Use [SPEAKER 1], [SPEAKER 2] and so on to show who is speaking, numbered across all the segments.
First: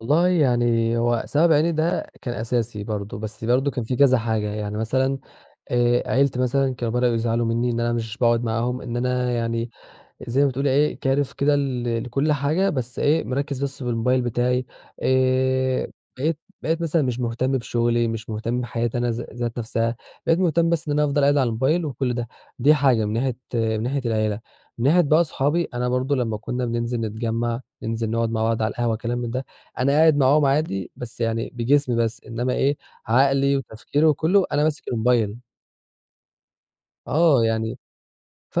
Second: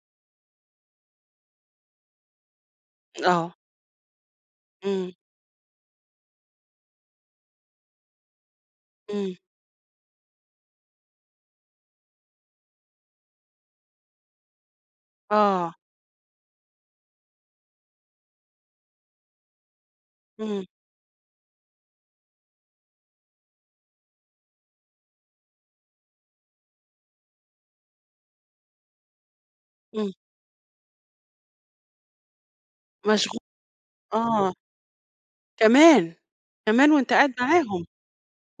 [SPEAKER 1] والله يعني هو سبب عيني ده كان أساسي برضو، بس
[SPEAKER 2] آه.
[SPEAKER 1] برضو كان في كذا حاجة يعني
[SPEAKER 2] إمم.
[SPEAKER 1] مثلًا آآ، عيلتي مثلًا كانوا بدؤوا يزعلوا منّي إن أنا مش باقعُد معاهم، إن أنا
[SPEAKER 2] إمم.
[SPEAKER 1] يعني زي ما بتقولي إيه كارف كده ل لكُلّ حاجة بس إيه مركّز بس بالموبايل بتاعي،
[SPEAKER 2] آه.
[SPEAKER 1] آآ، بقيت بقيت مثلًا مش مهتم بشغلي، مش مهتم بحياتي أنا ذا ذات نَفسها بقيت
[SPEAKER 2] إمم.
[SPEAKER 1] مهتم بس إن أنا افضل قاعد على الموبايل وكُلّ ده، دي حاجة من ناحية من ناحية العيلة، من ناحية بقى صحابي أنا برضو لمّا كنّا بننزل نتجمّع، ننزل نقعُد مع بعض على القهوة كلام من ده أنا
[SPEAKER 2] إمم.
[SPEAKER 1] قاعد معاهم عادي بس يعني بجسمي بس إنّما إيه،
[SPEAKER 2] مشغو
[SPEAKER 1] عقلي وتفكيري وكلّه
[SPEAKER 2] آه.
[SPEAKER 1] أنا ماسك الموبايل.
[SPEAKER 2] كمان! كمان وأنت قاعد
[SPEAKER 1] آه يعني
[SPEAKER 2] معاهم!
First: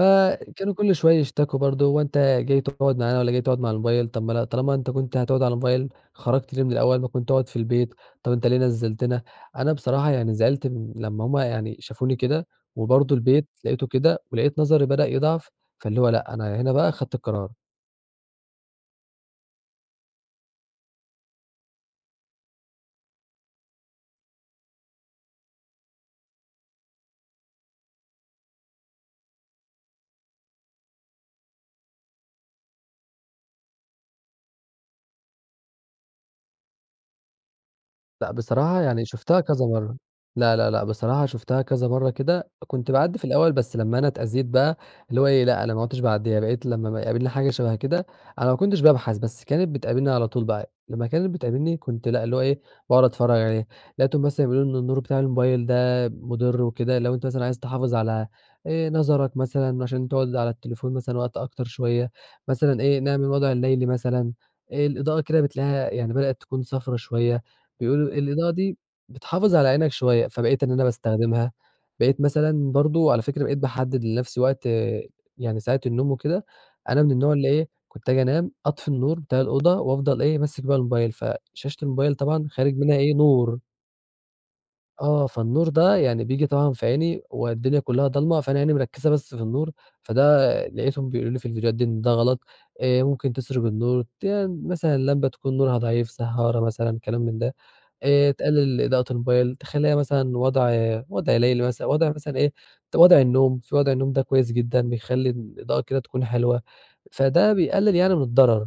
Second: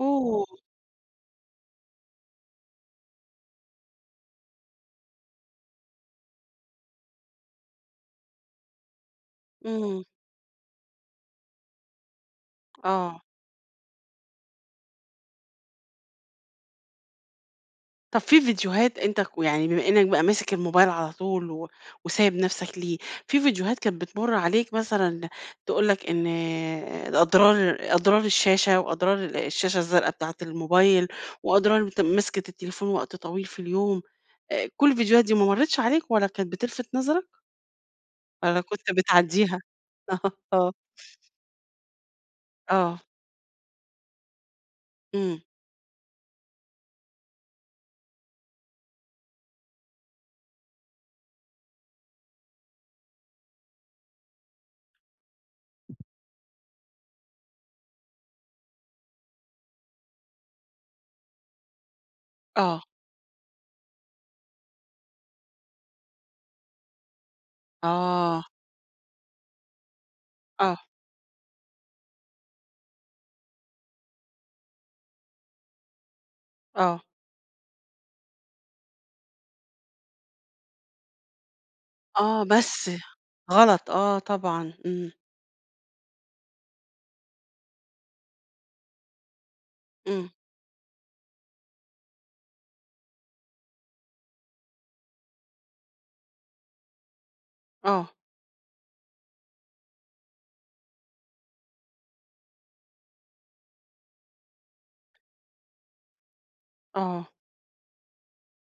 [SPEAKER 2] آه.
[SPEAKER 1] كُلّ شوية يشتكُوا برضو "هو أنت جاي تقعُد معانا والّا جاي تقعُد مع الموبايل، طب ما لأ طالما أنت كنت هتقعُد على موبايل خرجت ليه من الأول ما كنت اقعُد في البيت؟ طب أنت ليه نزّلتنا؟" أنا
[SPEAKER 2] إمم.
[SPEAKER 1] بصراحة يعني زعلت من لمّا هُم يعني شافوني كده وبرضو
[SPEAKER 2] آه.
[SPEAKER 1] البيت لقيته كده ولقيت نظري بدأ يضعف، فاللي هو لأ، أنا هنا بقى خدت القرار.
[SPEAKER 2] طب في فيديوهات أنت كو يعني بما إنّك بقى ماسك الموبايل على طول و وسايب نَفسك ليه، في فيديوهات كانت بتمُر عليك مثلًا تقول لك إن أضرار أضرار الشاشة، وأضرار الشاشة الزرقا بتاعة الموبايل وأضرار أنت مسكِة التليفون وقت طويل في اليوم، آآ، كُلّ الفيديوهات دي ما مرّتش عليك لا كانت بتلفت نظرك؟
[SPEAKER 1] لأ
[SPEAKER 2] والّا
[SPEAKER 1] بصراحة
[SPEAKER 2] كنت
[SPEAKER 1] يعني شُفتها
[SPEAKER 2] بتعدّيها؟
[SPEAKER 1] كذا مَرّة، لا، لا،
[SPEAKER 2] آه.
[SPEAKER 1] لأ، بصراحة شُفتها كذا مَرّة كده، كنت
[SPEAKER 2] آه.
[SPEAKER 1] باعدّي في الأول بس لمّا أنا اتأذيت بقى اللي هو
[SPEAKER 2] إمم.
[SPEAKER 1] إيه لأ أنا ما عدتش باعدّيها، بقيت لمّا أما يقابلني حاجة شَبه كده أنا ما كنتش بابحث، بس كانت بتقابلني على طول بقى لمّا كانت بتقابلني كنت لأ اللي هو إيه باقعُد اتفرّج عليه، لقيتهم مثلًا بيقولوا إن النور بتاع الموبايل ده مُضر وكده لو أنت مثلًا عايز تحافظ على آآ، نظرك مثلًا عشان تقعُد على التليفون مثلًا وقت أكتر شوية مثلًا
[SPEAKER 2] آه.
[SPEAKER 1] إيه نعمل الوضع الليلي مثلًا، آآ، الإضاءة كده بتلاقيها يعني بدأت تكون صفرا شوية، بيقولوا
[SPEAKER 2] آه.
[SPEAKER 1] الإضاءة دي بتحافظ على عينك شوية، فبقيت إن
[SPEAKER 2] آه.
[SPEAKER 1] أنا باستخدمها، بقيت مثلًا برضو على فكرة بقيت باحدد لنَفسي وقت يعني ساعة النوم وكده، أنا
[SPEAKER 2] آه.
[SPEAKER 1] من النوع اللي إيه كنت أجي أنام أطفي النور بتاع الأوضة، وافضل إيه ماسك بقى الموبايل، فشاشة الموبايل
[SPEAKER 2] آه،
[SPEAKER 1] طبعًا خارج
[SPEAKER 2] بس
[SPEAKER 1] منها إيه نور
[SPEAKER 2] غلط آه طبعًا، إمم.
[SPEAKER 1] آه، فالنور ده يعني بييجي طبعًا في عيني، والدنيا كلّها ضالمة فأنا عيني مركّزة بس في النور،
[SPEAKER 2] إمم.
[SPEAKER 1] فده لقيتهم بيقولوا لي في الفيديوهات دي إن ده غلط، آآ، ممكن تِسرج النور تي مثلًا لمبة تكون نورها ضعيف سهّارة مثلًا كلام من ده،
[SPEAKER 2] آه.
[SPEAKER 1] آآ، تقلل إضاءة الموبايل تخلّيها مثلًا وضع وضع ليلي مثلًا وضع مثلًا إيه ت وضع النوم، في وضع النوم ده كويس جدًا، بيخلّي الإضاءة كده تكون حلوة،
[SPEAKER 2] آه.
[SPEAKER 1] فده بيقلل يعني من الضرر.